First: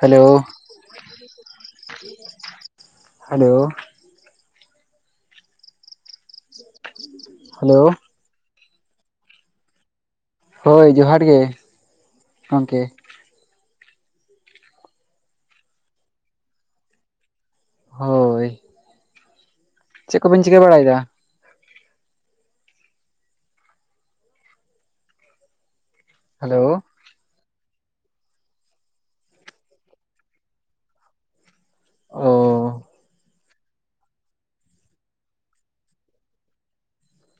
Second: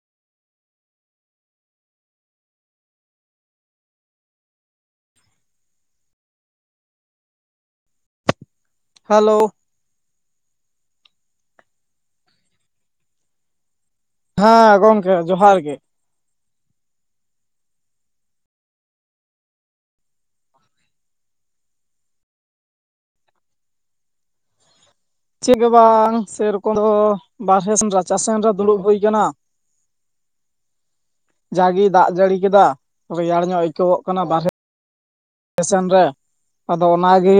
Hello! Hello! Hello! Hello! ᱦᱳᱭ ᱡᱚᱦᱟᱨ ᱜᱮ, ᱜᱚᱝᱠᱮ᱾ ᱦᱮᱸ ᱜᱚᱝᱠᱮ ᱡᱚᱦᱟᱨ ᱜᱮ᱾ ᱦᱳᱭ᱾ ᱪᱮᱫ ᱠᱚᱵᱮᱱ ᱪᱤᱠᱟᱹ ᱵᱟᱲᱟᱭᱮᱫᱟ? ᱪᱮᱫ ᱜᱮ ᱵᱟᱝ ᱦᱮᱞᱳ ᱥᱮᱨᱚᱠᱚᱢ ᱫᱚ ᱵᱟᱨᱦᱮ ᱥᱮᱱ ᱨᱟᱪᱟ ᱥᱮᱱ ᱨᱮ ᱫᱩᱲᱩᱵ ᱦᱳᱭ ᱠᱟᱱᱟ᱾ ᱡᱟᱜᱮᱭ ᱫᱟᱜ ᱚ ᱡᱟᱹᱲᱤ ᱠᱮᱫᱟ, ᱨᱮᱭᱟᱲ ᱧᱚᱜ ᱟᱹᱭᱠᱟᱹᱣᱚᱜ ᱠᱟᱱᱟ ᱵᱟᱨᱦᱮ ᱥᱮᱱ ᱨᱮ, ᱟᱫᱚ ᱚᱱᱟᱜᱮ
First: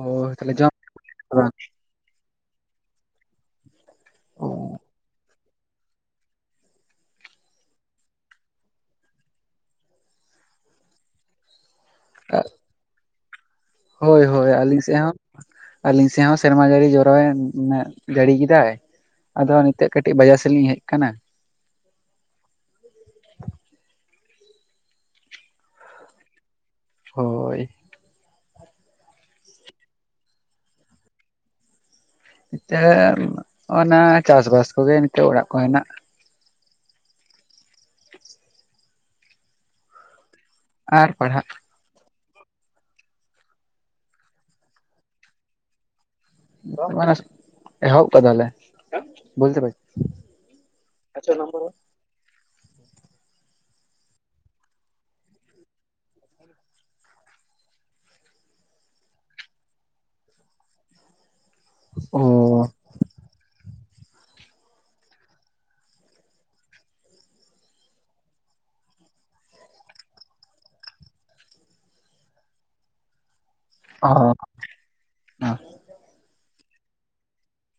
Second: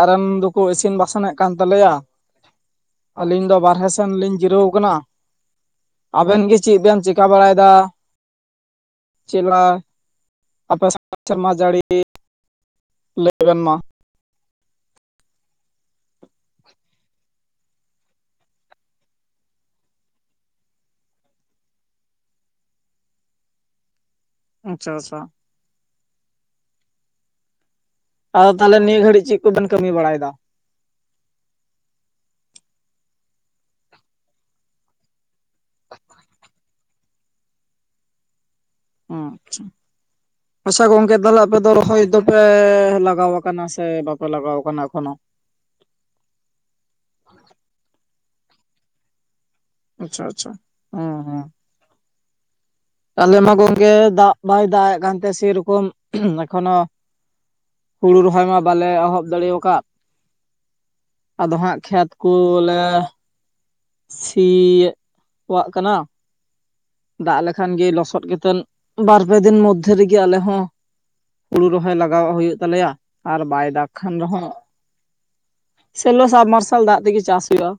ᱚ ᱨᱮᱱ ᱛᱟᱦᱚᱞᱮ ᱫᱚᱠᱚ ᱡᱚᱢ ᱤᱥᱤᱱ ᱵᱟᱥᱟᱝᱮᱫ ᱠᱟᱱ ᱵᱟᱝ ᱛᱟᱞᱮᱭᱟ᱾ ᱟᱹᱞᱤᱧ ᱫᱚ ᱵᱟᱨᱦᱮ ᱥᱮᱱ ᱞᱤᱧ ᱡᱤᱨᱟᱹᱣ ᱟᱠᱟᱱᱟ᱾ ᱟᱵᱮᱱ ᱜᱮ ᱪᱮᱫ ᱵᱮᱱ ᱪᱤᱠᱟ ᱵᱟᱲᱟᱭᱮᱫᱟ? ᱪᱮᱞᱟ, ᱟᱯᱮ [inaudible] ᱥᱮᱨᱢᱟ ᱡᱟᱹᱲᱤ [inaudible] ᱞᱟᱹᱭ ᱵᱮᱱ ᱢᱟ᱾ ᱦᱳᱭ ᱦᱳᱭ ᱟᱹᱞᱤᱧ ᱥᱮᱫ ᱦᱚᱸ᱾ ᱟᱹᱞᱤᱧ ᱥᱮᱫ ᱦᱚᱸ ᱥᱮᱨᱢᱟ ᱡᱟᱹᱲᱤ ᱡᱚᱨᱚᱭᱮᱱ ᱢᱟᱱᱮ ᱡᱟᱹᱲᱤ ᱠᱮᱫᱟᱭ᱾ ᱟᱫᱚ ᱱᱤᱛᱚᱜ ᱠᱟᱹᱴᱤᱡ ᱵᱟᱡᱟᱨ ᱥᱮᱜ ᱞᱤᱧ ᱦᱮᱡ ᱠᱟᱱᱟ᱾ ᱟᱪᱪᱷᱟ ᱟᱪᱪᱷᱟ᱾ ᱦᱳᱭ᱾ ᱟᱫᱚ ᱛᱟᱦᱚᱞᱮ ᱱᱤᱭᱟᱹ ᱜᱷᱟᱟᱹᱲᱤᱡ ᱪᱮᱫ ᱠᱚᱵᱮᱱ ᱠᱟᱢᱤ ᱵᱟᱲᱟᱭᱫᱟ? ᱛᱮ ᱱᱤᱛᱚᱜ ᱚᱱᱟ ᱪᱟᱥ ᱵᱟᱥ ᱠᱚᱜᱮ ᱱᱤᱛᱚᱜ ᱚᱲᱟᱜ ᱠᱚ ᱦᱮᱱᱟᱜ ᱩᱸ ᱟᱪᱪᱷᱟ, ᱟᱪᱪᱷᱟ ᱟᱨ ᱜᱚᱝᱠᱮ ᱛᱟᱦᱚᱞᱮ ᱯᱟᱲᱦᱟᱜ ᱟᱯᱮ ᱫᱚ ᱨᱚᱦᱚᱭ ᱫᱚ ᱯᱮᱻ ᱞᱟᱜᱟᱣ ᱟᱠᱟᱱᱟ ᱥᱮ ᱵᱟᱯᱮ ᱞᱟᱜᱟᱣ ᱟᱠᱟᱱᱟ ᱮᱠᱷᱚᱱᱚ? [unintelligible] ᱟᱪᱪᱷᱟ ᱟᱪᱪᱷᱟ ᱦᱩᱸ ᱦᱩᱸ᱾ ᱟᱞᱮ ᱢᱟ ᱜᱚᱝᱠᱮ ᱫᱟᱜ ᱵᱟᱭ ᱫᱟᱜ ᱮᱫ ᱠᱟᱱᱛᱮ ᱥᱮ ᱨᱚᱠᱚᱢ ᱮᱠᱷ ᱚᱱᱚ ᱦᱩᱲᱩ ᱨᱚᱦᱚᱭ ᱢᱟ ᱵᱟᱞᱮ ᱮᱦᱚᱵ ᱫᱟᱲᱮᱣᱠᱟᱫ ᱟᱫᱚ ᱦᱟᱸᱜ ᱠᱷᱮᱛ ᱚ ᱠᱚᱞᱮ ᱥᱤᱭᱮᱜ ᱭᱟ. ᱜ ᱠᱚᱣᱟᱜ ᱠᱟᱱᱟ᱾ ᱫᱟᱜ ᱞᱮᱠᱷᱟᱱ ᱜᱮ ᱞᱚᱥᱚᱫ ᱠᱟᱛᱮᱱ ᱵᱟᱨᱯᱮ ᱫᱤᱱ ᱢᱚᱫᱽᱫᱷᱮ ᱨᱮᱜᱮ ᱟᱞᱮᱦᱚᱸ ᱦᱩᱲᱩ ᱨᱚᱦᱚᱭ ᱞᱟᱜᱟᱣᱚᱜ ᱦᱩᱭᱩᱜ ᱛᱟᱞᱮᱭᱟ ᱟᱨ ᱵᱟᱭ ᱫᱟᱜ ᱠᱷᱟᱱ ᱫᱚ ᱦᱟᱜ, ᱥᱮᱞᱚ ᱥᱟᱵᱢᱟᱨᱥᱟᱞ ᱫᱟᱜ ᱛᱮᱜᱮ ᱪᱟᱥ ᱦᱩᱭᱩᱜᱼᱟ᱾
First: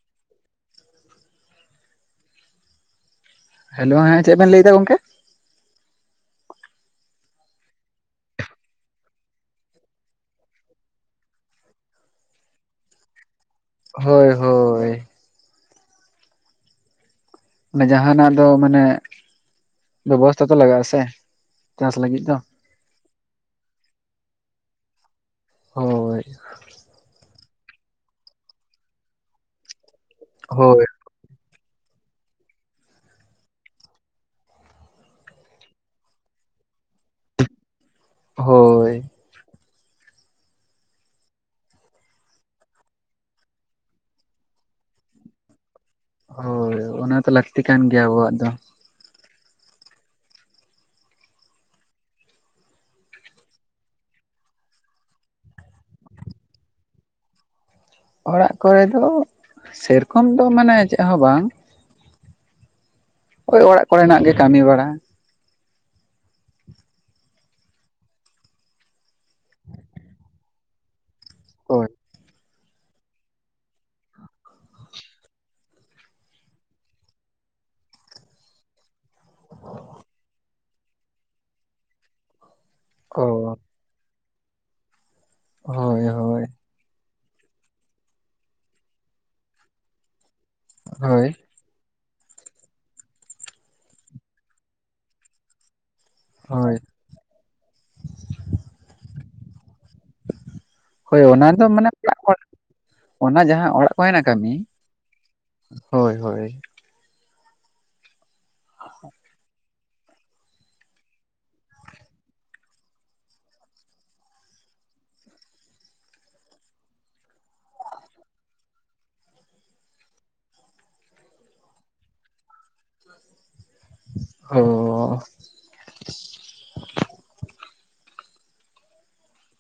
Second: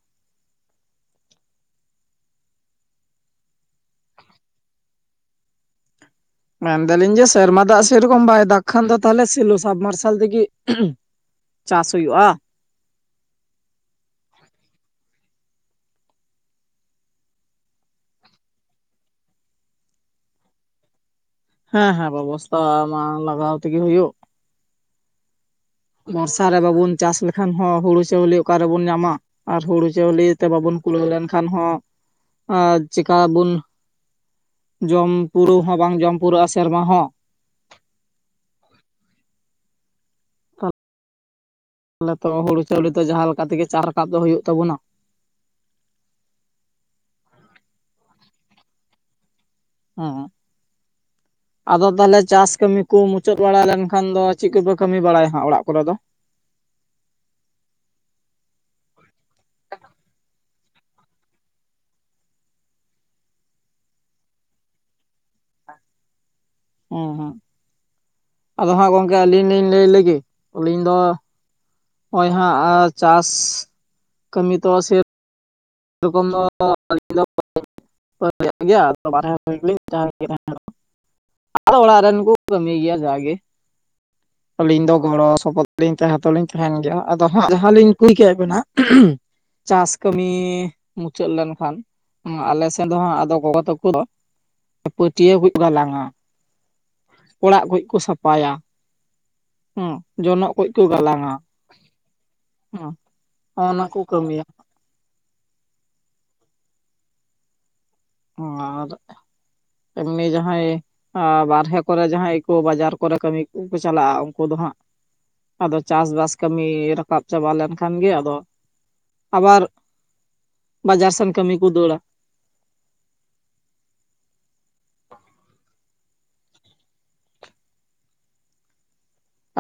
ᱦᱮᱞᱳ ᱦᱮᱸ ᱪᱮᱜ ᱵᱮᱱ ᱞᱟᱹᱭᱮᱫᱫᱟ ᱜᱚᱝᱠᱮ ᱢᱮᱱᱫᱟᱞᱤᱧ ᱡᱮ ᱥᱮᱨᱢᱟ ᱫᱟᱜ ᱥᱮᱨᱚᱠᱚᱢ ᱵᱟᱭ ᱫᱟᱜ ᱠᱷᱟᱱ ᱫᱚ ᱛᱟᱦᱞᱮ ᱥᱮᱞᱳ ᱥᱟᱵᱢᱟᱨᱥᱟᱞ ᱛᱮᱜᱤ ᱪᱟᱥ ᱦᱚᱭᱩᱜᱼᱟ᱾ ᱦᱳᱭ ᱦᱳᱭ᱾ ᱡᱟᱦᱟᱸᱱᱟᱜ ᱫᱚ ᱢᱟᱱᱮ ᱵᱮᱵᱚᱥᱛᱷᱟ ᱛᱚ ᱞᱟᱜᱟᱜ-ᱟ᱾ ᱥᱮ ᱦᱮᱸ ᱪᱟᱥ ᱦᱮᱸ ᱞᱟᱹᱜᱤᱫ ᱫᱚ ᱵᱮᱵᱚᱥᱛᱟ ᱢᱟ ᱞᱟᱜᱟᱣ ᱛᱮᱜᱮ ᱦᱚᱭᱳᱜ᱾ ᱦᱳᱭ ᱵᱚᱨᱥᱟ ᱨᱮ ᱵᱟᱵᱩᱱ ᱪᱟᱥ ᱞᱮᱠᱷᱟᱱ ᱦᱚᱸ ᱦᱩᱲᱩ ᱪᱟᱣᱞᱮ ᱚᱠᱟᱨᱮᱵᱚᱱ ᱧᱟᱢᱟ ᱟᱨ ᱦᱩᱲᱩ ᱪᱟᱣᱞᱮ ᱛᱮ ᱵᱟᱵᱚᱱ ᱦᱳᱭ ᱠᱩᱞᱟᱹᱣ ᱞᱮᱱᱠᱷᱟᱱ ᱦᱚᱸ ᱪᱮᱠᱟ ᱵᱩᱱ ᱡᱚᱢ ᱯᱩᱨᱟᱹᱣ ᱦᱚᱸ ᱵᱟᱝ ᱡᱚᱢ ᱯᱩᱨᱟᱹᱜᱼᱟ᱾ ᱥᱮᱨᱢᱟ ᱦᱚᱸ ᱦᱳᱭ᱾ ᱛᱟᱞᱮ ᱛᱚ ᱦᱩᱲᱩ ᱪᱟᱣᱞᱮ ᱫᱚ ᱡᱟᱦᱟᱸ ᱞᱮᱠᱟ ᱛᱮᱜᱮ ᱪᱟ ᱨᱟᱠᱟᱵ ᱫᱚ ᱦᱚᱭᱳᱜ ᱛᱟᱵᱚᱱᱟ᱾ ᱦᱳᱭ ᱚᱱᱟ ᱛᱚ ᱞᱟᱹᱠᱛᱤ ᱠᱟᱱ ᱜᱮᱭᱟ ᱟᱵᱚᱣᱟᱜ ᱫᱚ᱾ ᱦᱩᱸ [inaudible] ᱟᱫᱚ ᱛᱟᱦᱚᱞᱮ ᱪᱟᱥ ᱠᱟᱹᱢᱤ ᱠᱚ, ᱢᱩᱪᱟᱹᱫ ᱵᱟᱲᱟ ᱞᱮᱱᱠᱷᱟᱱ ᱫᱚ, ᱪᱮᱫ ᱠᱚᱯᱮ ᱠᱟᱹᱢᱤ ᱵᱟᱲᱟᱭᱟ ᱦᱟᱸᱜ ᱚᱲᱟᱜ ᱠᱚᱨᱮ ᱫᱚ᱾ ᱚᱲᱟᱜ ᱠᱚᱨᱮ ᱫᱚ ᱥᱮᱨᱚᱠᱚᱢ ᱫᱚ ᱢᱟᱱᱮ ᱪᱮᱫ ᱦᱚᱸ ᱵᱟᱝ ᱳᱭ ᱚᱲᱟᱜ ᱠᱚᱨᱮᱱᱟᱜ ᱜᱮ ᱠᱟᱹᱢᱤ ᱵᱟᱲᱟ᱾ ᱦᱩᱸ ᱦᱩᱸ ᱟᱫᱚ ᱦᱟᱸᱜ ᱜᱚᱝᱠᱮ ᱟᱹᱞᱤᱧ ᱞᱤᱧ ᱞᱟᱹᱭ ᱞᱮᱜᱮ ᱟᱹᱞᱤᱧ ᱫᱚ ᱦᱳᱭ᱾ ᱦᱳᱭ ᱦᱟᱸᱜ ᱪᱟᱥ ᱠᱟᱹᱢᱤ ᱛᱚ ᱥᱮ [unintelligible] [unintelligible] ᱳ ᱟᱞᱤᱧ ᱫᱚ ᱜᱚᱲᱚ ᱥᱚᱯᱚᱦᱚᱫ ᱦᱳᱭ ᱛᱟᱦᱮᱸ ᱦᱳᱭ ᱫᱚᱞᱤᱧ ᱛᱟᱦᱮᱱ ᱜᱮᱭᱟ᱾ ᱟᱫᱚ ᱦᱟᱸᱜ ᱡᱟᱦᱟᱸ ᱞᱤᱧ ᱠᱩᱞ ᱠᱮᱫ ᱵᱤᱱᱟ, ᱪᱟᱥ ᱠᱟᱹᱢᱤ ᱦᱳᱭ ᱢᱩᱪᱟᱹᱫ ᱞᱮᱱᱠᱷᱟᱱ ᱟᱞᱮ ᱥᱮᱱ ᱫᱚ ᱦᱟᱜ ᱟᱫᱚ ᱜᱚᱜᱚ ᱛᱟᱠᱩ ᱯᱟᱹᱴᱭᱟᱹ ᱠᱚ ᱜᱟᱞᱟᱝᱼᱟ᱾ ᱦᱳᱭ᱾ ᱚᱲᱟᱜ ᱠᱩ ᱠᱚ ᱥᱟᱯᱷᱟᱭᱟ᱾ ᱦᱮᱸ ᱡᱚᱱᱚᱜ ᱠᱚ ᱠᱚ ᱦᱳᱭ ᱜᱟᱞᱟᱝᱼᱟ ᱚᱱᱟᱫᱚ ᱢᱟᱱᱮ ᱚᱱᱟᱜ ᱦᱚᱲ ᱦᱮᱸ ᱚᱱᱟ ᱡᱟᱦᱟᱸ ᱚᱲᱟᱜ ᱠᱚ [unintelligible] ᱠᱟᱹᱢᱤ ᱦᱳᱭ ᱦᱳᱭ᱾ ᱟᱨ ᱮᱢᱱᱤ ᱡᱟᱦᱟᱸᱭ ᱟᱨ ᱵᱟᱨᱦᱮ ᱠᱚᱨᱮ ᱡᱟᱦᱟᱸᱭ ᱠᱩ ᱵᱟᱡᱟᱨ ᱠᱚᱨᱮ ᱠᱟᱹᱢᱤ ᱠᱚᱠᱚ ᱪᱟᱞᱟᱜᱼᱟ᱾ ᱩᱱᱠᱩ ᱫᱚ ᱦᱟᱸᱜ ᱟᱫᱚ ᱪᱟᱥᱵᱟᱥ ᱠᱟᱹᱢᱤ ᱨᱟᱠᱟᱵ ᱪᱟᱵᱟ ᱞᱮᱱᱠᱷᱟᱱ ᱜᱮ ᱟᱫᱚ ᱟᱵᱟᱨ ᱵᱟᱡᱟᱨ ᱥᱮᱱ ᱠᱟᱹᱢᱤ ᱠᱩ ᱫᱟᱹᱲᱟ᱾ ᱦᱚᱸᱸ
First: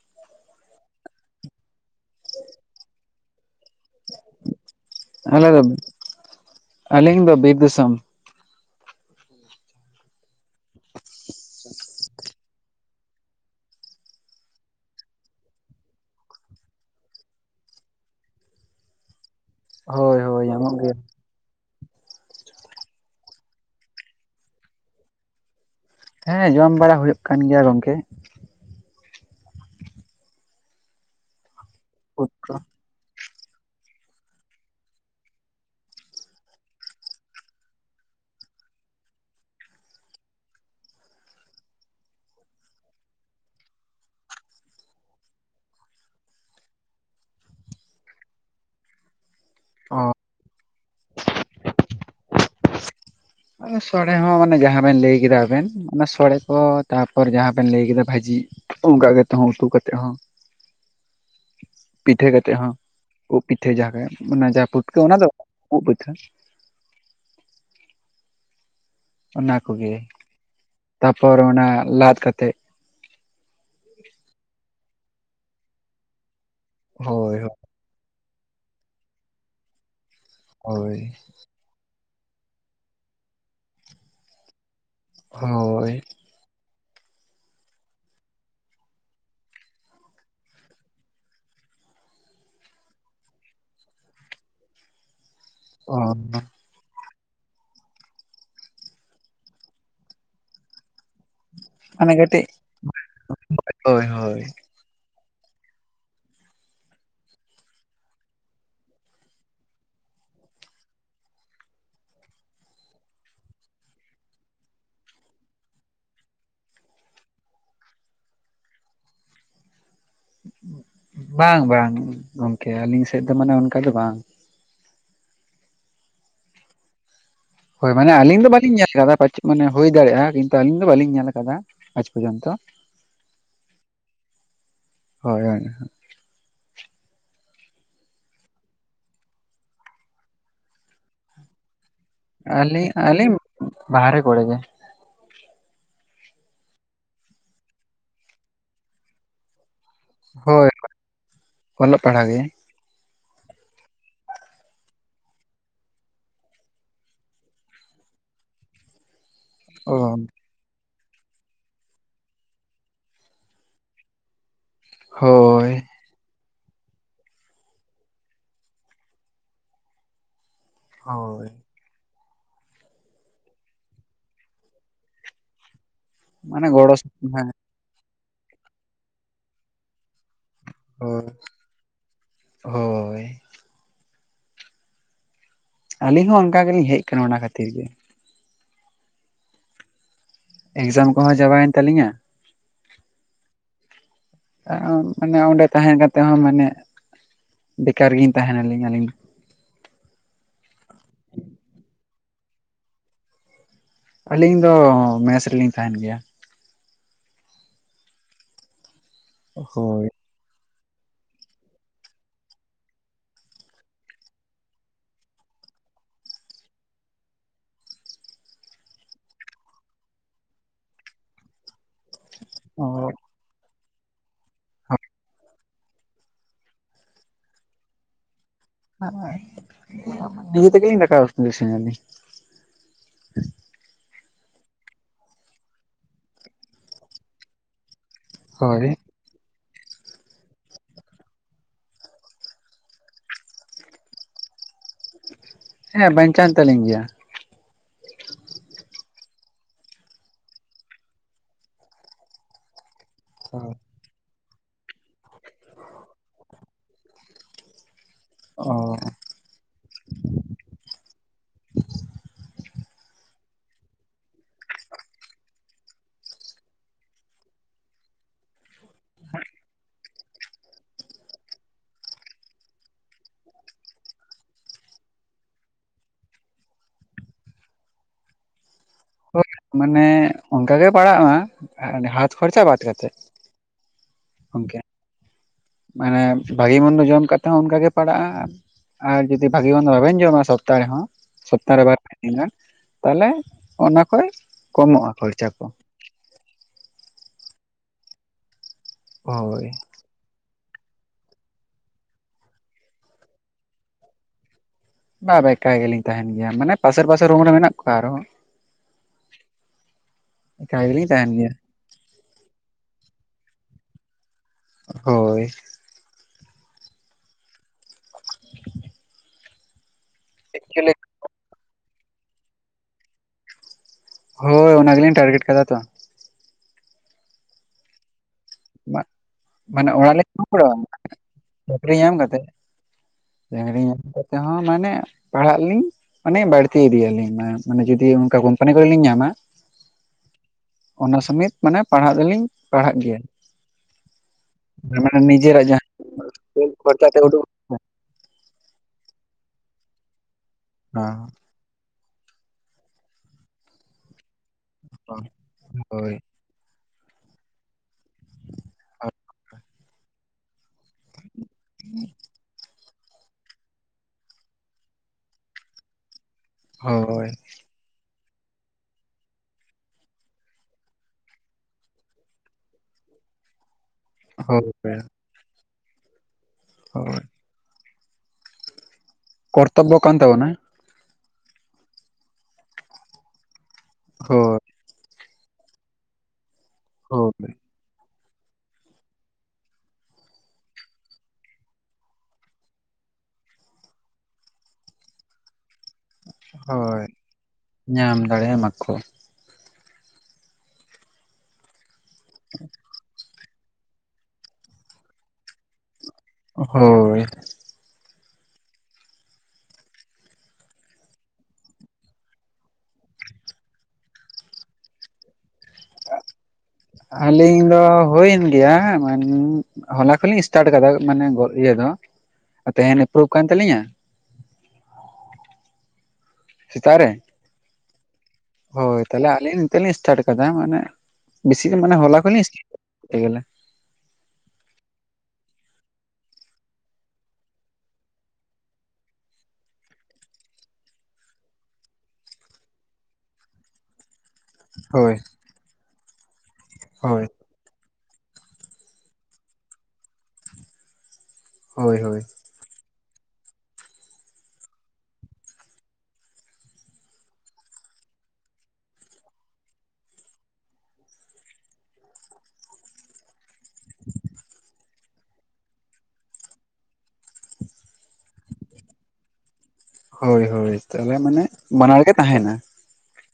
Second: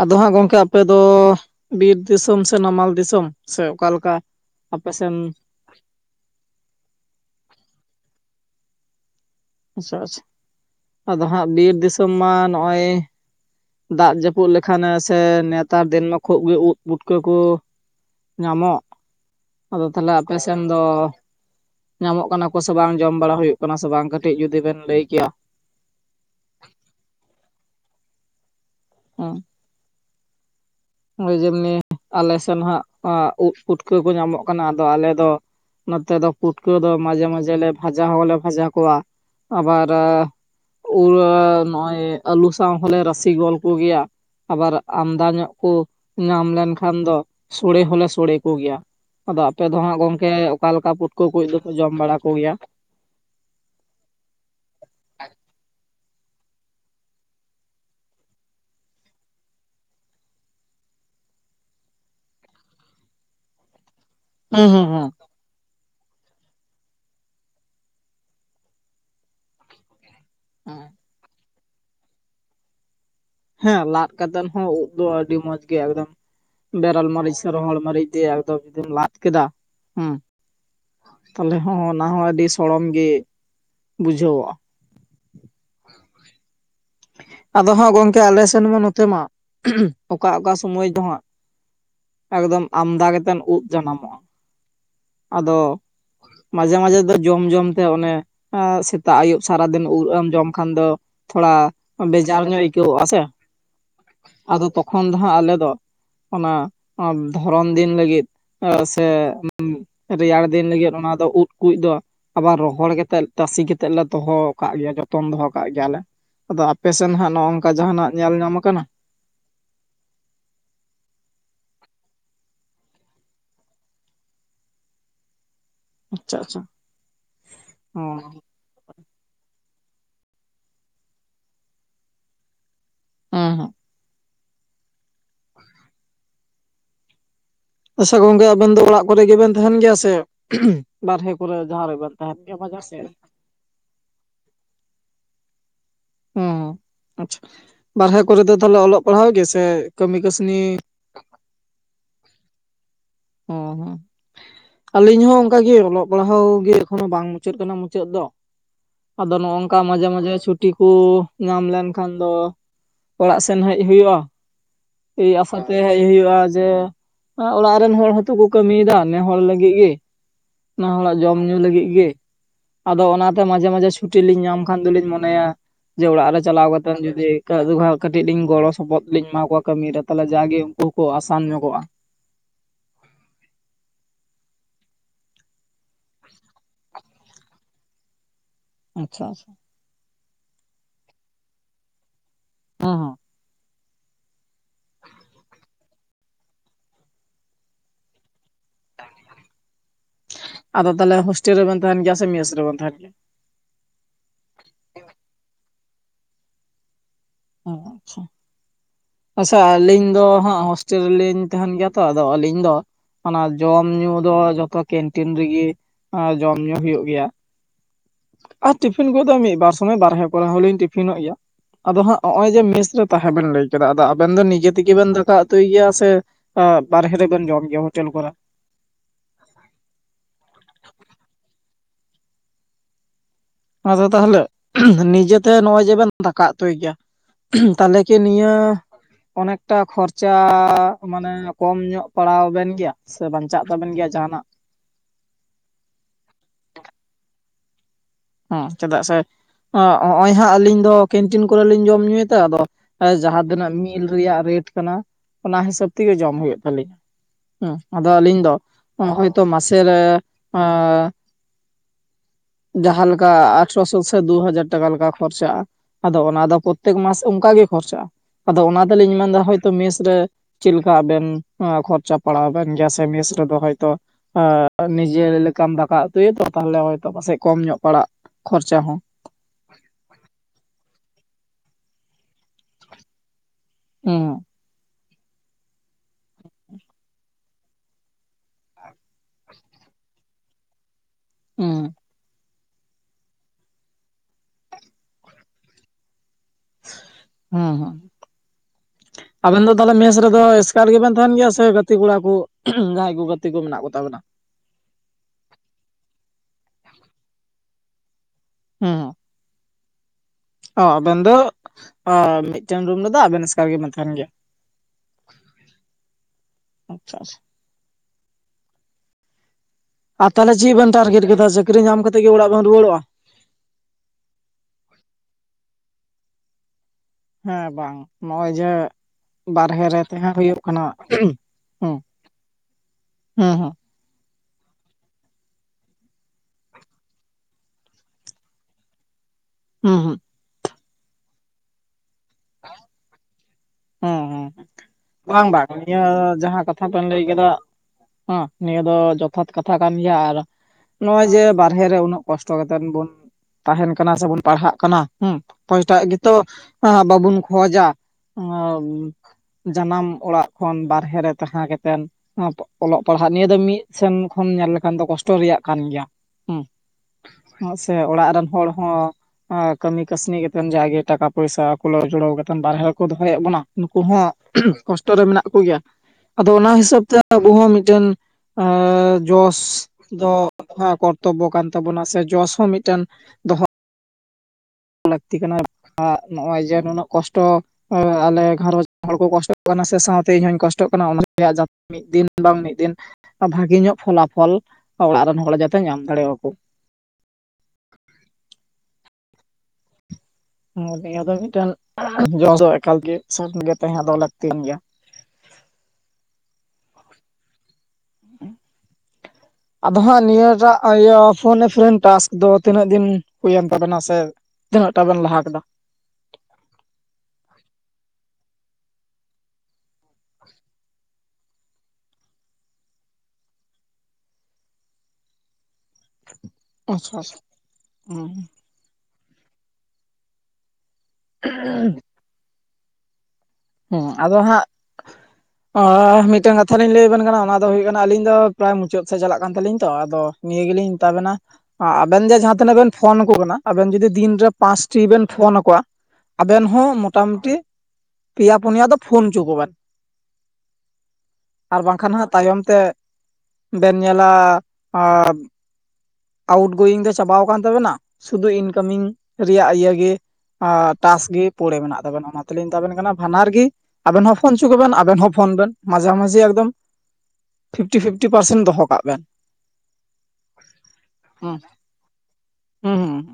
ᱟᱫᱚ ᱦᱟᱸᱜ ᱜᱚᱝᱠᱮ ᱟᱯᱮ ᱫᱚ, ᱵᱤᱨ ᱫᱤᱥᱚᱢ ᱥᱮᱜ ᱱᱟᱢᱟᱞ ᱫᱤᱥᱚᱢ ᱥᱮᱜ [unintelligible] ᱟᱹᱞᱤᱧ ᱫᱚ ᱵᱤᱨ ᱫᱤᱥᱚᱢ᱾ ᱟᱪᱪᱷᱟ ᱟᱪᱪᱷᱟ ᱟᱫᱚ ᱦᱟᱸᱜ ᱵᱤᱨ ᱫᱤᱥᱚᱢ ᱢᱟ ᱱᱚᱜᱼᱚᱭ ᱫᱟᱜ ᱡᱟᱹᱯᱩᱫ ᱞᱮᱠᱷᱟᱱᱮ ᱥᱮ ᱱᱮᱛᱟᱨ ᱫᱤᱱ ᱢᱟ ᱠᱷᱩᱵ ᱜᱮ ᱩᱫᱽ ᱯᱩᱴᱠᱟᱹ ᱠᱚ ᱧᱟᱢᱚᱜ ᱟᱫᱚ ᱛᱟᱦᱞᱮ ᱦᱳᱭ ᱦᱳᱭ ᱟᱯᱮᱥᱮᱱ ᱧᱟᱢᱚᱜ ᱫᱚ ᱜᱮᱭᱟ ᱾ ᱧᱟᱢᱚᱜ ᱠᱟᱱᱟ ᱠᱚ ᱥᱮ ᱵᱟᱝ ᱡᱚᱢ ᱵᱟᱲᱟ ᱦᱩᱭᱩᱜ ᱠᱟᱱᱟ ᱥᱮ ᱵᱟᱝ ᱠᱟᱹᱴᱤᱡ ᱡᱩᱫᱤ ᱵᱮᱱ ᱞᱟᱹᱭ ᱠᱮᱭᱟ᱾ ᱦᱮᱸ ᱡᱚᱢ ᱵᱟᱲᱟ ᱦᱩᱭᱩᱜ ᱠᱟᱱ ᱜᱮᱭᱟ ᱜᱚᱝᱠᱮ᱾ ᱦᱚᱸ᱾ ᱱᱚᱜ ᱡᱮᱢᱱᱤ ᱩᱫ ᱠᱚ ᱟᱞᱮᱥᱮᱱ ᱦᱟᱸᱜ ᱩᱫᱽ ᱯᱩᱴᱠᱟᱹ ᱠᱚ ᱧᱟᱢᱚᱜ ᱠᱟᱱᱟ ᱟᱫᱚ ᱟᱞᱮ ᱫᱚ ᱱᱚᱛᱮ ᱫᱚ ᱯᱩᱴᱠᱟᱹ ᱫᱚ ᱢᱟᱡᱷᱮ ᱢᱟᱡᱷᱮ ᱞᱮ ᱵᱷᱟᱡᱟ ᱦᱚᱸᱞᱮ ᱵᱷᱟᱡᱟ ᱠᱚᱣᱟ ᱟᱵᱟᱨ ᱩᱨᱟᱹ ᱱᱚᱜᱚᱭ ᱟᱹᱞᱩ ᱥᱟᱶ ᱦᱚᱞᱮ ᱨᱟᱥᱮ ᱜᱚᱞ ᱠᱚᱜᱮᱭᱟ ᱟᱵᱟᱨ ᱟᱢᱫᱟ ᱧᱚᱜ ᱠᱚ ᱧᱟᱢ ᱞᱮᱱᱠᱷᱟᱱ ᱫᱚ ᱥᱚᱲᱮ ᱦᱚᱞᱮ ᱥᱚᱲᱮ ᱠᱚᱜᱮᱭᱟ᱾ ᱟᱫᱚ ᱟᱯᱮ ᱫᱚ ᱦᱟᱸᱜ ᱚ ᱜᱚᱝᱠᱮ ᱚᱠᱟᱞᱮᱠᱟ ᱯᱩᱴᱠᱟᱹ ᱠᱟᱹᱡ ᱫᱚᱯᱮ ᱡᱚᱢ ᱵᱟᱲᱟ ᱠᱚᱜᱮᱭᱟ? ᱥᱚᱲᱮ ᱦᱚᱸ ᱢᱟᱱᱮ ᱡᱟᱦᱟᱸ ᱵᱮᱱ ᱞᱟᱹᱭ ᱠᱮᱫᱟ ᱟᱵᱮᱱ ᱚᱱᱟ ᱥᱚᱲᱮ ᱠᱚ ᱛᱟᱯᱚᱨ ᱡᱟᱦᱟᱸ ᱵᱮᱱ ᱞᱟᱹᱭ ᱠᱮᱫᱟ ᱵᱷᱟᱹᱡᱤ᱾ ᱚᱱᱠᱟ ᱠᱟᱛᱮ ᱦᱚ, ᱸ ᱩᱛᱩ ᱠᱟᱛᱮᱜ ᱦᱚᱸ, ᱯᱤᱴᱷᱟᱹ ᱠᱟᱛᱮᱜ ᱦᱚᱸ᱾ ᱩᱫᱽ ᱯᱤᱴᱷᱟᱹ ᱡᱟᱦᱟᱸ ᱢᱟᱱᱮ ᱡᱟ ᱦᱩᱸ ᱦᱩᱸ ᱯᱷᱩᱴᱠᱟᱹ ᱦᱩᱸ ᱚᱱᱟ ᱫᱚ ᱩᱫᱽ ᱯᱤᱴᱷᱟᱹ᱾ ᱚᱱᱟ ᱠᱚᱜᱮ ᱛᱟᱯᱚᱨ ᱚᱱᱟ ᱞᱟᱫ ᱠᱟᱛᱮᱜ᱾ ᱦᱮᱸ ᱞᱟᱫ ᱠᱟᱛᱮᱫ ᱦᱚᱸ ᱩᱫᱽ ᱫᱚ ᱟᱹᱰᱤ ᱢᱚᱸᱡᱽ ᱜᱮ ᱮᱠᱫᱚᱢ ᱵᱮᱨᱮᱞ ᱢᱟᱨᱤᱪ ᱦᱳᱭ ᱥᱮ ᱨᱚᱦᱚᱲ ᱢᱟᱹᱨᱤᱪ ᱫᱤᱭᱟᱹ [unintelligible] ᱞᱟᱫ ᱠᱮᱫᱟ ᱦᱮᱸ ᱦᱳᱭ᱾ ᱦᱚᱸ ᱚᱱᱟ ᱦᱚᱸ ᱟᱹᱰᱤ ᱥᱚᱲᱚᱢ ᱜᱮ ᱵᱩᱡᱷᱟᱹᱣᱜᱼᱟ᱾ ᱦᱳᱭ᱾ ᱟᱫᱚ ᱦᱟᱸᱜ ᱜᱚᱝᱠᱮ ᱟᱞᱮ ᱥᱮᱱ ᱢᱟ ᱱᱚᱛᱮ ᱢᱟ ᱚᱠᱟ ᱚᱠᱟ ᱥᱩᱢᱚᱭ ᱫᱚ ᱦᱟᱸᱜ ᱮᱠᱫᱚᱢ ᱟᱢᱫᱟ ᱠᱟᱛᱮᱱ ᱩᱫ ᱡᱟᱱᱟᱢᱚᱜᱼᱟ, ᱟᱫᱚ ᱚ᱾ ᱢᱟᱡᱷᱮ ᱢᱟᱡᱷᱮ ᱫᱚ ᱡᱚᱢ ᱡᱚᱢᱛᱮ ᱚᱱᱮ ᱥᱮᱛᱟᱜ ᱟᱹᱭᱩᱵ ᱥᱟᱨᱟᱫᱤᱱ ᱩᱫᱽ ᱮᱢ ᱡᱚᱢ ᱠᱷᱟᱱ ᱫᱚ᱾ ᱛᱷᱚᱲᱟ ᱢᱟᱱᱮ ᱵᱮᱡᱟᱨ ᱠᱟᱹᱴᱤᱡ ᱧᱚᱜ ᱟᱹᱭᱠᱟᱹᱣᱚᱜ ᱟ ᱥᱮ ᱦᱳᱭ ᱦᱳᱭ ᱟᱫᱚ ᱛᱚᱠᱷᱚᱱ ᱫᱚ ᱦᱟᱸᱟᱜ ᱟᱞᱮ ᱫᱚ᱾ ᱚᱱᱟ ᱚᱱᱟ ᱫᱷᱚᱨᱚᱱ ᱫᱤᱱ ᱞᱟᱹᱜᱤᱫ᱾ ᱥᱮ ᱨᱮᱭᱟᱲ ᱫᱤᱱ ᱞᱟᱹᱜᱤᱫ ᱚᱱᱟ ᱫᱚ ᱩᱫᱽ ᱠᱩᱡ ᱫᱚ᱾ ᱟᱵᱟᱨ ᱨᱚᱦᱚᱲ ᱠᱟᱛᱮᱜ ᱛᱟᱥᱮ ᱠᱟᱛᱮᱜ ᱞᱮ ᱫᱚᱦᱚ ᱠᱟᱜ ᱜᱮᱭᱟ ᱡᱚᱛᱚᱱ ᱫᱚᱦᱚ ᱠᱟᱜ ᱜᱮᱭᱟᱞᱮ, ᱟᱫᱚ ᱯᱮᱥᱮᱱ ᱦᱟᱜ ᱱᱚᱜ ᱱᱚᱝᱠᱟ ᱡᱟᱦᱱᱟᱜ ᱧᱮᱞ ᱧᱟᱢ ᱟᱠᱟᱱᱟ? ᱵᱟᱝ ᱵᱟᱝ ᱜᱚᱝᱠᱮ ᱟᱞᱤᱧ ᱥᱮᱫ ᱫᱚ ᱢᱟᱱᱮ ᱚᱱᱠᱟ ᱫᱚ ᱵᱟᱝ᱾ ᱟᱪᱪᱷᱟ ᱟᱪᱪᱷᱟ᱾ ᱦᱳᱭ ᱢᱟᱱᱮ ᱦᱮᱸ ᱟᱞᱤᱧ ᱫᱚ ᱵᱟᱞᱤᱧ ᱧᱮᱞ ᱟᱠᱟᱫᱟ ᱢᱟᱱᱮ ᱦᱳᱭ ᱫᱟᱲᱮᱭᱟᱜᱼᱟ ᱠᱤᱱᱛᱩ ᱟᱹᱞᱤᱧ ᱫᱚ ᱵᱟᱞᱤᱧ ᱧᱮᱞ ᱟᱠᱟᱫᱟ ᱟᱡᱽ ᱯᱚᱨᱡᱚᱱᱛᱚ᱾ ᱚ ᱦᱚᱸ᱾ ᱦᱳᱭ ᱦᱚᱭ᱾ ᱟᱪᱪᱷᱟ ᱜᱚᱝᱠᱮ ᱟᱵᱮᱱ ᱫᱚ ᱚᱲᱟᱜ ᱠᱚᱨᱮ ᱜᱮᱵᱮᱱ ᱛᱟᱦᱮᱱ ᱜᱮᱭᱟ ᱥᱮ ᱵᱟᱦᱨᱮ ᱠᱚᱨᱮ ᱡᱟᱦᱟᱸ ᱨᱮᱵᱮᱱ? ᱛᱟᱦᱮᱱ ᱜᱮᱭᱟ ᱵᱟᱡᱟᱨ ᱟᱞᱤ ᱥᱮᱫ ᱨᱮ ᱟᱞᱤᱧ ᱵᱟᱦᱨᱮ ᱠᱚᱨᱮ ᱜᱮ᱾ ᱦ ᱟᱪᱪᱷᱟ ᱵᱟᱦᱨᱮ ᱠᱚᱨᱮ ᱫᱚ ᱛᱟᱦᱞᱮ ᱚᱞᱚᱜ ᱯᱟᱲᱦᱟᱣ ᱜᱮᱥᱮ᱾ ᱦᱳᱭ ᱦᱳᱭ ᱚᱞᱚᱜ ᱯᱟᱲᱦᱟ ᱜᱮ᱾ ᱚᱸ ᱦᱚᱸ᱾ ᱟᱹᱞᱤᱧ ᱦᱚᱸ ᱚᱝᱠᱟᱜᱮ ᱚᱞᱚᱜ ᱯᱟᱲᱦᱟᱣ ᱜᱮ ᱮᱠᱷᱚᱱᱚ ᱵᱟᱝ ᱢᱩᱪᱟᱹᱫ ᱠᱟᱱᱟ ᱢᱩᱪᱟᱹᱫ ᱫᱚ᱾ ᱟᱫᱚ ᱱᱚᱜ ᱱᱚᱝᱠᱟ ᱚ ᱢᱟᱡᱷᱮ ᱢᱟᱡᱷᱮ ᱪᱷᱩᱴ ᱴᱤ ᱠᱚ ᱧᱟᱢ ᱞᱮᱱ ᱠᱷᱟᱱ ᱫᱚ ᱚᱲᱟᱜ ᱥᱮᱱ ᱦᱚᱸ ᱦᱮᱡ ᱦᱩᱭᱩᱜᱼᱟ᱾ ᱤᱭᱟᱹ ᱦᱳᱭ ᱟᱥᱟᱛᱮ ᱦᱮᱡ ᱦᱩᱭᱩᱜᱼᱟ ᱡᱮ ᱚᱲᱟᱜ ᱨᱮᱱ ᱦᱚᱲ ᱦᱛᱚ ᱠᱚ ᱠᱢᱤᱭᱮᱫᱟ ᱱᱮ ᱦᱚᱲ ᱞᱟᱹᱜᱤᱫ ᱜᱮ ᱚᱱᱟ ᱦᱚᱲᱟᱜ ᱡᱚᱢ ᱦᱳᱭ ᱧᱩ ᱞᱟᱹᱜᱤᱫ ᱜᱮ᱾ ᱟᱫᱚ ᱚᱱᱟᱛᱮ ᱢᱟᱡᱷᱮ ᱢᱟᱡᱷᱮ ᱪᱷᱩᱴᱤ ᱞᱤᱧ ᱧᱟᱢ ᱠᱷᱟᱱ ᱫᱚᱞᱤᱧ ᱢᱚᱱᱮᱭᱟ ᱡᱮ ᱚᱲᱟᱜ ᱨᱮ ᱢᱟᱱᱮ ᱪᱟᱞᱟᱣ ᱠᱟᱛᱮᱫ ᱜᱚᱲᱚ ᱦᱚᱸ ᱡᱩᱫᱤ ᱥᱚᱯᱚᱦᱚᱫ ᱦᱮᱸ ᱮᱠᱟ ᱫᱩᱜᱷᱟᱣ ᱠᱟᱹᱴᱤᱡ ᱞᱤᱧ ᱜᱚᱲᱚ ᱥᱚᱯᱚᱦᱚᱫ ᱞᱤᱧ ᱮᱢᱟᱣᱠᱚᱣᱟ ᱠᱟᱹᱢᱤ ᱨᱮ ᱛᱟᱦᱚᱞᱮ ᱡᱟ ᱜᱮ, ᱦᱳᱣ, ᱦᱳ, ᱟᱹᱞᱤᱧ ᱦᱚᱸ ᱚᱱᱠᱟ ᱜᱮᱞᱤᱧ ᱦᱮᱡ ᱠᱟᱱᱟ ᱚᱱᱟ ᱠᱷᱟᱹᱛᱤᱨ ᱜᱮ, ᱟᱪᱪᱷᱟ, ᱟᱪᱪᱷᱟ, ᱮᱠᱡᱟᱢ ᱠᱚᱦᱚᱸ ᱪᱟᱵᱟᱭᱮᱱ ᱛᱟᱞᱤᱧᱟ, ᱦᱚᱸ, ᱦᱚᱸ, ᱢᱟᱱᱮ ᱚᱸᱰᱮ ᱛᱟᱦᱮᱸ ᱠᱟᱛᱮ ᱦᱚᱸ ᱢᱟᱱᱮ ᱵᱮᱠᱟᱨ ᱜᱤᱧ ᱛᱟᱦᱮᱱᱟᱞᱤᱧ ᱟᱹᱞᱤᱧ᱾ ᱟᱫᱚ ᱛᱟᱦᱟᱞᱮ ᱦᱳᱥᱴᱮᱞ ᱨᱮᱵᱮᱱ ᱛᱟᱦᱮᱱ ᱜᱮᱭᱟ ᱥᱮ ᱢᱮᱥ ᱨᱮᱵᱮᱱ ᱛᱟᱦᱮᱸᱱ ᱜᱮᱭᱟ? ᱟᱹᱞᱤᱧ ᱫᱚ ᱢᱮᱥ ᱨᱮᱞᱤᱧ ᱛᱟᱦᱮᱸᱱ ᱜᱮᱭᱟ᱾ ᱚ ᱟᱪᱪᱷᱟ, ᱟᱪᱪᱷᱟ ᱦᱳᱭ ᱟᱹᱞᱤᱧ ᱫᱚ ᱦᱟᱸᱜ ᱦᱳ- ᱥᱴᱮᱞ ᱨᱮᱞᱤᱧ ᱛᱟᱦᱮᱸᱱ ᱜᱮᱭᱟ ᱛᱚ ᱟᱫᱚ ᱟᱹᱞᱤᱧ ᱫᱚ ᱚᱱᱟ ᱡᱚᱢ ᱧᱩ ᱫᱚ ᱡᱷᱚᱛᱚ ᱠᱮᱱᱴᱤᱱ ᱨᱤᱜᱤ ᱡᱚᱢ ᱧᱩ ᱦᱩᱭᱩᱜ ᱜᱮᱭᱟ᱾ ᱟᱨ ᱴᱤᱯᱷᱤᱱ ᱠᱚᱫᱚ ᱢᱤᱫ ᱵᱟᱨ ᱥᱚᱢᱚᱭ ᱵᱟᱨᱦᱮ ᱠᱚᱨᱮ ᱦᱚᱸ ᱦᱚᱞᱤᱧ ᱴᱤᱯᱷᱤᱱᱚᱜ ᱜᱮᱭᱟ᱾ ᱟᱫᱚ ᱦᱟᱸᱜ ᱱᱚᱜ ᱚᱭ ᱡᱮ ᱚ ᱢᱤᱥ ᱨᱮ ᱛᱟᱦᱮᱸᱵᱮᱱ ᱞᱟᱹᱭ ᱠᱮᱫᱟ ᱟᱫᱚ ᱟᱵᱮᱱ ᱫᱚ ᱱᱤᱡᱮ ᱛᱮᱜᱮᱵᱮᱱ ᱫᱟᱠᱟ ᱩᱛᱩᱭ ᱜᱮᱭᱟ ᱥᱮ ᱵᱟᱨᱦᱮ ᱨᱮᱵᱮᱱ ᱡᱚᱢ ᱜᱮᱭᱟ ᱦᱳᱴᱮᱞ ᱠᱚᱨᱮ? ᱱᱤᱡᱮ ᱛᱮᱜᱮᱞᱤᱧ ᱫᱟᱠᱟ ᱩᱛᱩ ᱤᱥᱤᱱᱟᱞᱤᱧ᱾ ᱟᱫᱚ ᱛᱟᱦᱚᱞᱮ ᱱᱤᱡᱮᱛᱮ ᱱᱚᱜ ᱚᱭ ᱡᱮᱵᱮᱱ ᱫᱟᱠᱟ ᱩᱛᱩᱭ ᱜᱮᱭᱟ ᱛᱟᱦᱚᱞᱮ ᱠᱤ ᱱᱤᱭᱟᱹ ᱦᱳᱭ ᱚᱱᱮᱠ ᱮᱠᱴᱟ ᱠᱷᱚᱨᱪᱟ ᱢᱟᱱᱮ ᱠᱚᱢ ᱧᱚᱜ ᱯᱟᱲᱟᱣᱵᱮᱱ ᱜᱮᱭᱟ ᱥᱮ ᱵᱟᱧᱪᱟᱜ ᱛᱟᱵᱮᱱ ᱜᱮᱭᱟ ᱡᱟᱦᱟᱱᱟᱜ? ᱦᱮᱸ ᱵᱟᱧᱪᱟᱣᱮᱱ ᱛᱟᱹᱞᱤᱧ ᱜᱮᱭᱟ᱾ ᱦᱮᱸ ᱪᱮᱫᱟᱜ ᱥᱮ ᱱᱚᱜᱼᱚᱭ ᱦᱟᱸᱜ ᱟᱞᱤᱧ ᱫᱚ ᱠᱮᱱᱴᱤᱱ ᱠᱚᱨᱮ ᱞᱤᱧ ᱡᱚᱢ ᱧᱩᱭᱟ ᱛᱚ ᱟᱫᱚ ᱡᱟᱦᱟᱸ ᱛᱤᱱᱟᱹᱜ ᱦᱳᱭ, ᱢᱤᱞ ᱨᱮᱭᱟᱜ ᱨᱮᱴ ᱠᱟᱱᱟ ᱚᱱᱟ ᱦᱤᱥᱟᱹᱵ ᱛᱮᱜᱮ ᱡᱚᱢ ᱦᱩᱭᱩᱜ ᱛᱟᱞᱤᱧᱟ᱾ ᱦᱮᱸ, ᱟᱫᱚ ᱟᱹᱞᱤᱧ ᱫᱚ ᱚ [unintelligible] ᱛᱚ ᱢᱟᱥᱮ ᱨᱮ ᱮ ᱡᱟᱦᱟᱸ ᱞᱮ ᱠᱟ ᱟᱴᱷᱨᱚᱥᱚ ᱥᱮ ᱫᱩ ᱦᱟᱡᱟᱨ ᱴᱟᱠᱟ ᱞᱮᱠᱟ ᱠᱷᱚᱨᱪᱟᱜᱼᱟ᱾ ᱟᱫᱚ ᱚᱱᱟᱫᱚ ᱯᱨᱚᱛᱛᱮᱠ ᱢᱟᱥ ᱚᱱᱠᱟ ᱜᱮ ᱠᱷᱚᱨᱪᱟᱜᱼᱟ ᱟᱫᱚ ᱚᱱᱟ ᱛᱮᱞᱤᱧ ᱢᱮᱱᱫᱟ ᱦᱚᱭᱛᱳ ᱢᱮᱥ ᱨᱮ ᱪᱮᱫ ᱞᱮᱠᱟ ᱟᱵᱮᱱ ᱠᱷᱚᱨᱪᱟ ᱯᱟᱲᱟᱣ ᱟᱵᱮᱱ ᱜᱮᱭᱟ ᱥᱮ ᱢᱮᱥ ᱨᱮᱫᱚ ᱦᱳᱭᱛᱚ ᱚ ᱱᱤᱡᱮ ᱞᱮᱠᱟᱢ ᱫᱟᱠᱟ ᱩᱛᱩᱭᱟᱛᱚ ᱛᱟᱦᱞᱮ ᱦᱚᱭᱛᱚ ᱯᱟᱥᱮᱺ ᱠᱚᱢ ᱧᱚᱜ ᱯᱟᱲᱟᱜ ᱠᱷᱚᱨᱪᱟ ᱦᱚᱸ, ᱦᱳᱭ ᱢᱟᱱᱮ ᱚᱱᱠᱟ ᱜᱮ ᱯᱟᱲᱟᱜᱼᱟ ᱦᱟᱛ ᱠᱷᱚᱨᱪᱟ ᱵᱟᱫ ᱠᱟᱛᱮᱫ, ᱦᱩᱸ, ᱜᱟᱝᱠᱮ, ᱢᱟᱱᱮ ᱵᱷᱟᱜᱤ ᱢᱚᱱᱫᱚ ᱡᱚᱢ ᱠᱟᱛᱮᱫ ᱦᱚᱸ ᱚᱱᱠᱟᱜ ᱜᱮ ᱯᱟᱲᱟᱜᱼᱟ ᱟᱨ ᱡᱩᱫᱤ ᱵᱷᱟᱜᱮ ᱢᱚᱱᱫᱚ ᱵᱟᱵᱮᱱ ᱡᱚᱢᱟ ᱥᱚᱯᱛᱟ ᱨᱮᱦᱚᱸ ᱥᱚᱯᱛᱟᱦᱚᱨᱮ ᱦᱩᱸ ᱵᱟᱨ ᱯᱮ ᱫᱤᱱ ᱜᱟᱱ, ᱛᱟᱦᱚᱞᱮ ᱚᱱᱟ ᱠᱷᱚᱭ ᱠᱚᱢᱚᱜᱼᱟ ᱠᱷᱚᱨᱪᱟ ᱠᱚ, ᱦᱚᱸ ᱦᱚᱸ ᱟᱵᱮᱱ ᱦᱳᱭ ᱫᱚ ᱛᱟᱦᱞᱮ ᱢᱮᱥ ᱨᱮᱫᱚ ᱮᱥ ᱠᱟᱨ ᱜᱮᱵᱮᱱ ᱛᱟᱦᱮᱸᱱ ᱜᱮᱭᱟ ᱥᱮ ᱜᱟᱛᱤ ᱠᱚᱲᱟ ᱠᱩ ᱡᱟᱦᱟᱸᱭ ᱠᱩ ᱜᱟᱛᱤ ᱠᱩ ᱢᱮᱱᱟᱜ ᱠᱚᱩᱛᱟ ᱵᱮᱱᱟ? ᱵᱟ ᱵᱟ ᱮᱠᱟᱭ ᱜᱮᱞᱤᱧ ᱛᱟᱦᱮᱸᱱ ᱜᱮᱭᱟ ᱢᱟᱱᱮ ᱯᱟᱥᱮᱨ ᱯᱟᱥᱮᱨ ᱨᱩᱢ ᱨᱮ ᱢᱮᱱᱟᱜ ᱠᱚᱣᱟ ᱟᱨᱚ, ᱦᱩᱸ, ᱮᱠᱟᱭ ᱚ ᱜᱮᱞᱤᱧ ᱟᱵᱮᱱ ᱛᱟᱦᱮᱱ ᱫᱚ ᱜᱮᱭᱟ ᱚ ᱢᱤᱫᱴᱮᱱ ᱨᱩᱢ ᱨᱮᱫᱚ ᱟᱵᱮᱱ ᱮᱥᱠᱟᱨ ᱜᱮᱵᱮᱱ ᱛᱟᱦᱮᱱ ᱜᱮᱭᱟ? ᱦᱳᱭ, ᱟᱪᱪᱷᱟ, ᱟᱪᱪᱷᱟ, ᱟᱨ ᱛᱟᱦᱚᱞᱮ ᱪᱮᱫ ᱮᱠᱪᱩᱭᱮᱞᱤ ᱵᱮᱱ ᱴᱟᱨᱜᱮᱴ ᱠᱟᱫᱟ ᱪᱟᱹᱠᱨᱤ ᱧᱟᱢ ᱠᱟᱛᱮᱜ ᱜᱮ ᱚᱲᱟᱜ ᱵᱮᱱ ᱨᱩᱭᱟᱹᱲᱚᱜᱼᱟ? ᱦᱳᱭ ᱚᱱᱟ ᱜᱮᱞᱤᱧ ᱴᱟᱨᱜᱮᱴ ᱠᱮᱫᱟ ᱛᱚ᱾ ᱦᱮᱸ ᱵᱟᱝ, ᱱᱚᱜᱼᱚᱭ ᱡᱮ ᱵᱟᱨᱦᱮ ᱢᱟᱱᱮ ᱨᱮ ᱚᱲᱟᱜ ᱞᱤᱧ ᱛᱟᱦᱮᱸ ᱦᱩᱭᱩᱜ ᱨᱚᱯᱚᱲᱚᱜᱼᱟ ᱠᱟᱱᱟ ᱦᱩᱹ, ᱪᱟᱹᱠᱨᱤ ᱧᱟᱢ ᱠᱟᱛᱮ [inaudible] ᱧᱟᱢ ᱠᱟᱛᱮ ᱦᱚᱸ ᱢᱟᱱᱮ ᱯᱟᱲᱦᱟ ᱟᱹᱞᱤᱧ ᱾ ᱢᱟᱱᱮ ᱵᱟᱹᱲᱛᱤ ᱤᱫᱤᱭᱟ ᱞᱤᱧ ᱢᱟᱱᱮ ᱡᱩᱫᱤ ᱚᱱᱠᱟ ᱠᱳᱢᱯᱟᱱᱤ ᱠᱚᱨᱮᱞᱤᱧ ᱧᱟᱢᱟ, ᱦᱩᱸ ᱦᱩᱸ ᱚᱱᱟ ᱥᱚᱢᱮᱛ ᱢᱟᱱᱮ ᱯᱟᱲᱦᱟᱜ ᱫᱚᱞᱤᱧ ᱯᱟᱲᱦᱟᱜ ᱜᱮᱭᱟ᱾ ᱦᱩᱸ ᱦᱩᱸ ᱢᱟᱱᱮ ᱱᱤᱡᱮᱨᱟᱜ ᱵᱟᱝ ᱡᱟᱦᱟᱸ ᱵᱟᱝ ᱱᱤᱭᱟᱹ ᱠᱷᱮᱞ ᱡᱟᱦᱟᱸ ᱠᱟᱛᱷᱟ ᱠᱷᱚᱨᱪᱟ ᱵᱮᱱ ᱛᱮ ᱞᱟᱹᱭ ᱩᱰᱩᱠ ᱠᱮᱫᱟ, ᱦᱮᱸ ᱱᱤᱭᱟᱹ ᱫᱚ ᱡᱚᱛᱷᱟᱛ ᱠᱟᱛᱷᱟ ᱠᱟᱱ ᱜᱮᱭᱟ᱾ ᱟᱨ ᱱᱚᱜ -ᱚᱭ ᱡᱮ ᱵᱟᱨᱦᱮ ᱨᱮ ᱩᱱᱟᱹᱜ ᱠᱚᱥᱴᱚ ᱠᱟᱛᱮᱫ ᱵᱚᱱ ᱛᱟᱦᱮᱱ ᱠᱟᱱᱟ ᱥᱮᱵᱚᱱ ᱯᱟᱲᱦᱟᱜ ᱠᱟᱱᱟ ᱦᱮᱸ ᱚᱠᱚᱭᱴᱟᱜ ᱦᱳᱭ ᱜᱮᱛᱚ ᱦᱟᱸᱜ ᱵᱟᱵᱚᱱ ᱠᱷᱚᱡᱟ ᱡᱟᱱᱟᱢ ᱚᱲᱟᱜ ᱠᱷᱚᱱ ᱵᱟᱨᱦᱮ ᱨᱮ ᱛᱟᱦᱮᱸ ᱠᱟᱛᱮᱫ ᱦᱮᱸ ᱛᱚ ᱚᱞᱚᱜ ᱯᱟᱲᱦᱟᱜ ᱱᱤᱭᱟᱹ ᱫᱚ ᱢᱤᱫᱥᱮᱱ ᱠᱷᱚᱱ ᱧᱮᱞ ᱞᱮᱠᱷᱟᱱ ᱫᱚ ᱠᱚᱥᱴᱚ ᱨᱮᱭᱟᱜ ᱠᱟᱱ ᱜᱮᱭᱟ ᱦᱩᱸ ᱾ ᱦᱳᱭ ᱾ ᱥᱮ ᱚᱲᱟᱜ ᱨᱮᱱ ᱦᱚᱲ ᱦᱚᱸ, ᱠᱟᱹᱢᱤ ᱠᱟᱹᱥᱱᱤ ᱠᱟᱛᱟᱱ ᱡᱟᱜᱮ ᱴᱟᱠᱟ ᱯᱚᱭᱥᱟ ᱠᱩᱲᱟᱹᱣ ᱡᱚᱲᱟᱣ ᱵᱟᱨᱦᱮ ᱠᱚ ᱫᱚᱦᱚᱭᱮᱫ ᱵᱚᱱᱟ ᱱᱩᱠᱩ ᱦᱚᱸ ᱦᱳᱭ ᱠᱚᱥᱴᱚ ᱨᱮ ᱢᱮᱱᱟᱜ ᱠᱚᱜᱮᱭᱟ ᱾ᱟᱫᱚ ᱚᱱᱟ ᱦᱤᱥᱟᱹᱵ ᱛᱮ ᱦᱳᱭ ᱟᱵᱚ ᱦᱚᱸ ᱢᱤᱫᱴᱮᱱ ᱡᱚᱥ ᱠᱚᱨᱛᱚᱵᱵᱚ ᱠᱟᱱ ᱛᱟᱵᱚᱱᱟ ᱫᱚ ᱠᱚᱨᱛᱚᱵᱽᱵᱚ ᱠᱟᱱ ᱛᱟᱵᱚᱱᱟ ᱥᱮ ᱡᱚᱥ ᱦᱚᱸ ᱢᱤᱫᱴᱮᱱ ᱫᱚᱦᱚ ᱦᱳᱭ ᱾ ᱞᱟᱹᱠᱛᱤ ᱠᱟᱱᱟ ᱟᱨ ᱱᱚᱜᱼᱚᱭ ᱡᱮ ᱱᱩᱱᱟᱹᱜ ᱠᱚᱥᱴᱚ ᱦᱳᱭ ᱟᱞᱮ ᱜᱷᱟᱸᱨᱚᱧᱡᱽ ᱦᱚᱲ ᱠᱚ ᱠᱚᱥᱴᱚᱜ ᱠᱟᱱᱟ ᱥᱮ ᱥᱟᱶᱛᱮ ᱤᱧ ᱦᱚᱧ ᱠᱚᱥᱴᱚᱜ ᱠᱟᱱᱟ᱾ ᱚᱱᱟ ᱡᱟ ᱢᱤᱫ ᱫᱤᱱ ᱵᱟᱝ ᱢᱤᱫ ᱫᱤᱱ ᱵᱷᱟᱜᱮᱹ ᱧᱚᱜ ᱯᱷᱚᱞᱟᱯᱷᱚᱞ ᱚᱲᱟᱜ ᱨᱮᱱ ᱦᱚᱲ ᱡᱟᱛᱮ ᱧᱟᱢ ᱫᱟᱲᱮᱣᱟᱠᱚ ᱾ ᱦᱳᱭ, ᱧᱟᱢ ᱫᱟᱲᱮᱭ ᱢᱟᱠᱚ ᱾ ᱦᱩᱸ ᱱᱤᱭᱟᱹ ᱫᱚ ᱢᱤᱫᱴᱮᱱ ᱡᱚᱥ ᱫᱚ ᱮᱠᱟᱞᱜᱮ ᱥᱚᱛ ᱜᱮ ᱛᱟᱦᱮᱸ ᱫᱚ ᱞᱟᱹᱠᱛᱤ ᱠᱟᱱ ᱜᱮᱭᱟ᱾ ᱦᱳᱭ ᱾ [unintelligible] ᱟᱫᱚ ᱦᱟᱸᱜ ᱱᱤᱭᱟᱹᱴᱟᱜ ᱤᱭᱟᱹ ᱯᱷᱳᱱ ᱮ ᱯᱷᱨᱮᱱᱰ ᱴᱟᱥᱠ ᱫᱚ ᱛᱤᱱᱟᱹᱜ ᱫᱤᱱ ᱦᱩᱭᱮᱱ ᱛᱟᱵᱮᱱᱟ ᱥᱮ ᱛᱤᱱᱟᱹᱜ ᱴᱟᱜ ᱵᱮᱱ ᱞᱟᱦᱟ ᱠᱮᱫᱟ? ᱟᱹᱞᱤᱧ ᱫᱚ ᱦᱩᱭᱮᱱ ᱜᱮᱭᱟ ᱢᱟᱱ ᱦᱚᱞᱟ ᱠᱷᱚᱱᱞᱤᱧ ᱥᱴᱟᱨᱴ ᱠᱟᱫᱟ ᱢᱟᱱᱮ ᱤᱭᱟᱹ ᱫᱚ, ᱛᱟᱦᱮᱱ ᱮᱯᱨᱩᱵᱷ ᱠᱟᱱ ᱛᱟᱞᱤᱧᱟ ᱾ ᱥᱮᱛᱟᱜ ᱨᱮ ᱟᱪᱪᱷᱟ ᱟᱪᱪᱷᱟ ᱦᱩᱸ ᱾ ᱦᱳᱭ ᱛᱟᱦᱚᱞᱮ ᱟᱹᱞᱤᱧ ᱱᱤᱛᱚᱜ ᱞᱤᱧ ᱥᱤᱴᱟᱫ ᱠᱟᱫᱟ ᱢᱟᱱᱮ ᱵᱮᱥᱤ ᱢᱟᱱᱮ ᱦᱚᱞᱟ ᱠᱷᱚᱱ ᱞᱤᱧ [inaudible] ᱵᱚᱞᱛᱮ ᱜᱮᱞᱮ ᱾ ᱦᱩᱸ ᱟᱫᱚ ᱦᱟᱸᱜ [inaudible] ᱢᱤᱫᱴᱟᱝ ᱠᱟᱛᱷᱟ ᱞᱤᱧ ᱞᱟᱹᱭ ᱟᱵᱮᱱ ᱠᱟᱱᱟ ᱚᱱᱟ ᱫᱚ ᱦᱳᱭᱳᱜ ᱠᱟᱱᱟ ᱟᱹᱞᱤᱧ ᱫᱚ ᱯᱨᱟᱭ ᱢᱩᱪᱟᱹᱫ ᱥᱮᱫ ᱪᱟᱞᱟᱜ ᱠᱟᱱ ᱛᱟᱞᱤᱧ ᱟᱛᱚ ᱟᱫᱚ ᱱᱤᱭᱟᱹ ᱜᱮᱞᱤᱧ ᱢᱮᱛᱟ ᱵᱮᱱᱟ ᱟᱵᱮᱱ ᱡᱮ ᱡᱟᱦᱟᱸᱛᱤᱱᱟᱹᱜ ᱵᱮᱱ ᱯᱷᱳᱱ ᱟᱠᱚ ᱠᱟᱱᱟ ᱟᱵᱮᱱ ᱡᱩᱫᱤ ᱫᱤᱱ ᱨᱮ ᱯᱟᱸᱪᱴᱤ ᱦᱳᱭ ᱵᱮᱱ ᱯᱷᱳᱱ ᱟᱠᱚᱣᱟ, ᱟᱹᱵᱤᱱ ᱦᱚᱸ ᱢᱚᱴᱟ ᱦᱳᱭ ᱢᱩᱴᱤ ᱯᱮᱭᱟ ᱯᱩᱱᱭᱟ ᱫᱚ ᱯᱷᱳᱱ ᱚᱪᱚ ᱠᱚᱵᱮᱱ ᱟᱨ ᱦᱳᱭ ᱵᱟᱝᱠᱷᱟᱱ ᱦᱳᱭ ᱦᱟᱸᱜ ᱛᱟᱭᱚᱢ ᱛᱮ ᱵᱮᱱ ᱧᱮᱞᱟ ᱟᱣᱩᱴᱜᱳᱭᱤᱝ ᱫᱚ ᱪᱟᱵᱟᱣ ᱟᱠᱟᱱ ᱛᱟᱵᱮᱱᱟ, ᱥᱩᱫᱷᱩ ᱤᱱᱠᱟᱢᱤᱝ ᱨᱮᱭᱟᱜ ᱤᱭᱟᱹᱜᱮ ᱴᱟᱠᱥ ᱜᱤ ᱯᱚᱲᱮ ᱢᱮᱱᱟᱜ ᱛᱟᱵᱮᱱᱟ ᱚᱱᱟ ᱛᱮᱞᱤᱧ ᱢᱮᱛᱟᱵᱤᱱ ᱠᱟᱱᱟ ᱵᱟᱱᱟᱨ ᱜᱮ ᱟᱵᱮᱱ ᱦᱚᱸ ᱯᱷᱳᱱ ᱦᱚᱪᱚ ᱠᱚ ᱵᱮᱱ, ᱟᱵᱮᱱ ᱦᱚᱸ ᱯᱷᱳᱱ ᱵᱮᱱ᱾ ᱢᱟᱡᱷᱮ ᱢᱟᱡᱷᱮ ᱮᱠᱫᱚᱢ ᱯᱷᱤᱯᱴᱤ ᱯᱷᱤᱯᱴᱤ ᱯᱟᱨᱥᱮᱱᱴ ᱫᱚᱦᱚ ᱠᱟᱜ ᱵᱮᱱ ᱾ ᱦᱳᱭ ᱦᱳᱭ ᱛᱟᱦᱚᱞᱮ ᱢᱟᱱᱮ ᱦᱩᱸ ᱵᱟᱱᱟᱨ ᱜᱮ ᱛᱟᱦᱮᱱᱟ᱾ ᱦᱩᱸ ᱦᱩᱸ ᱾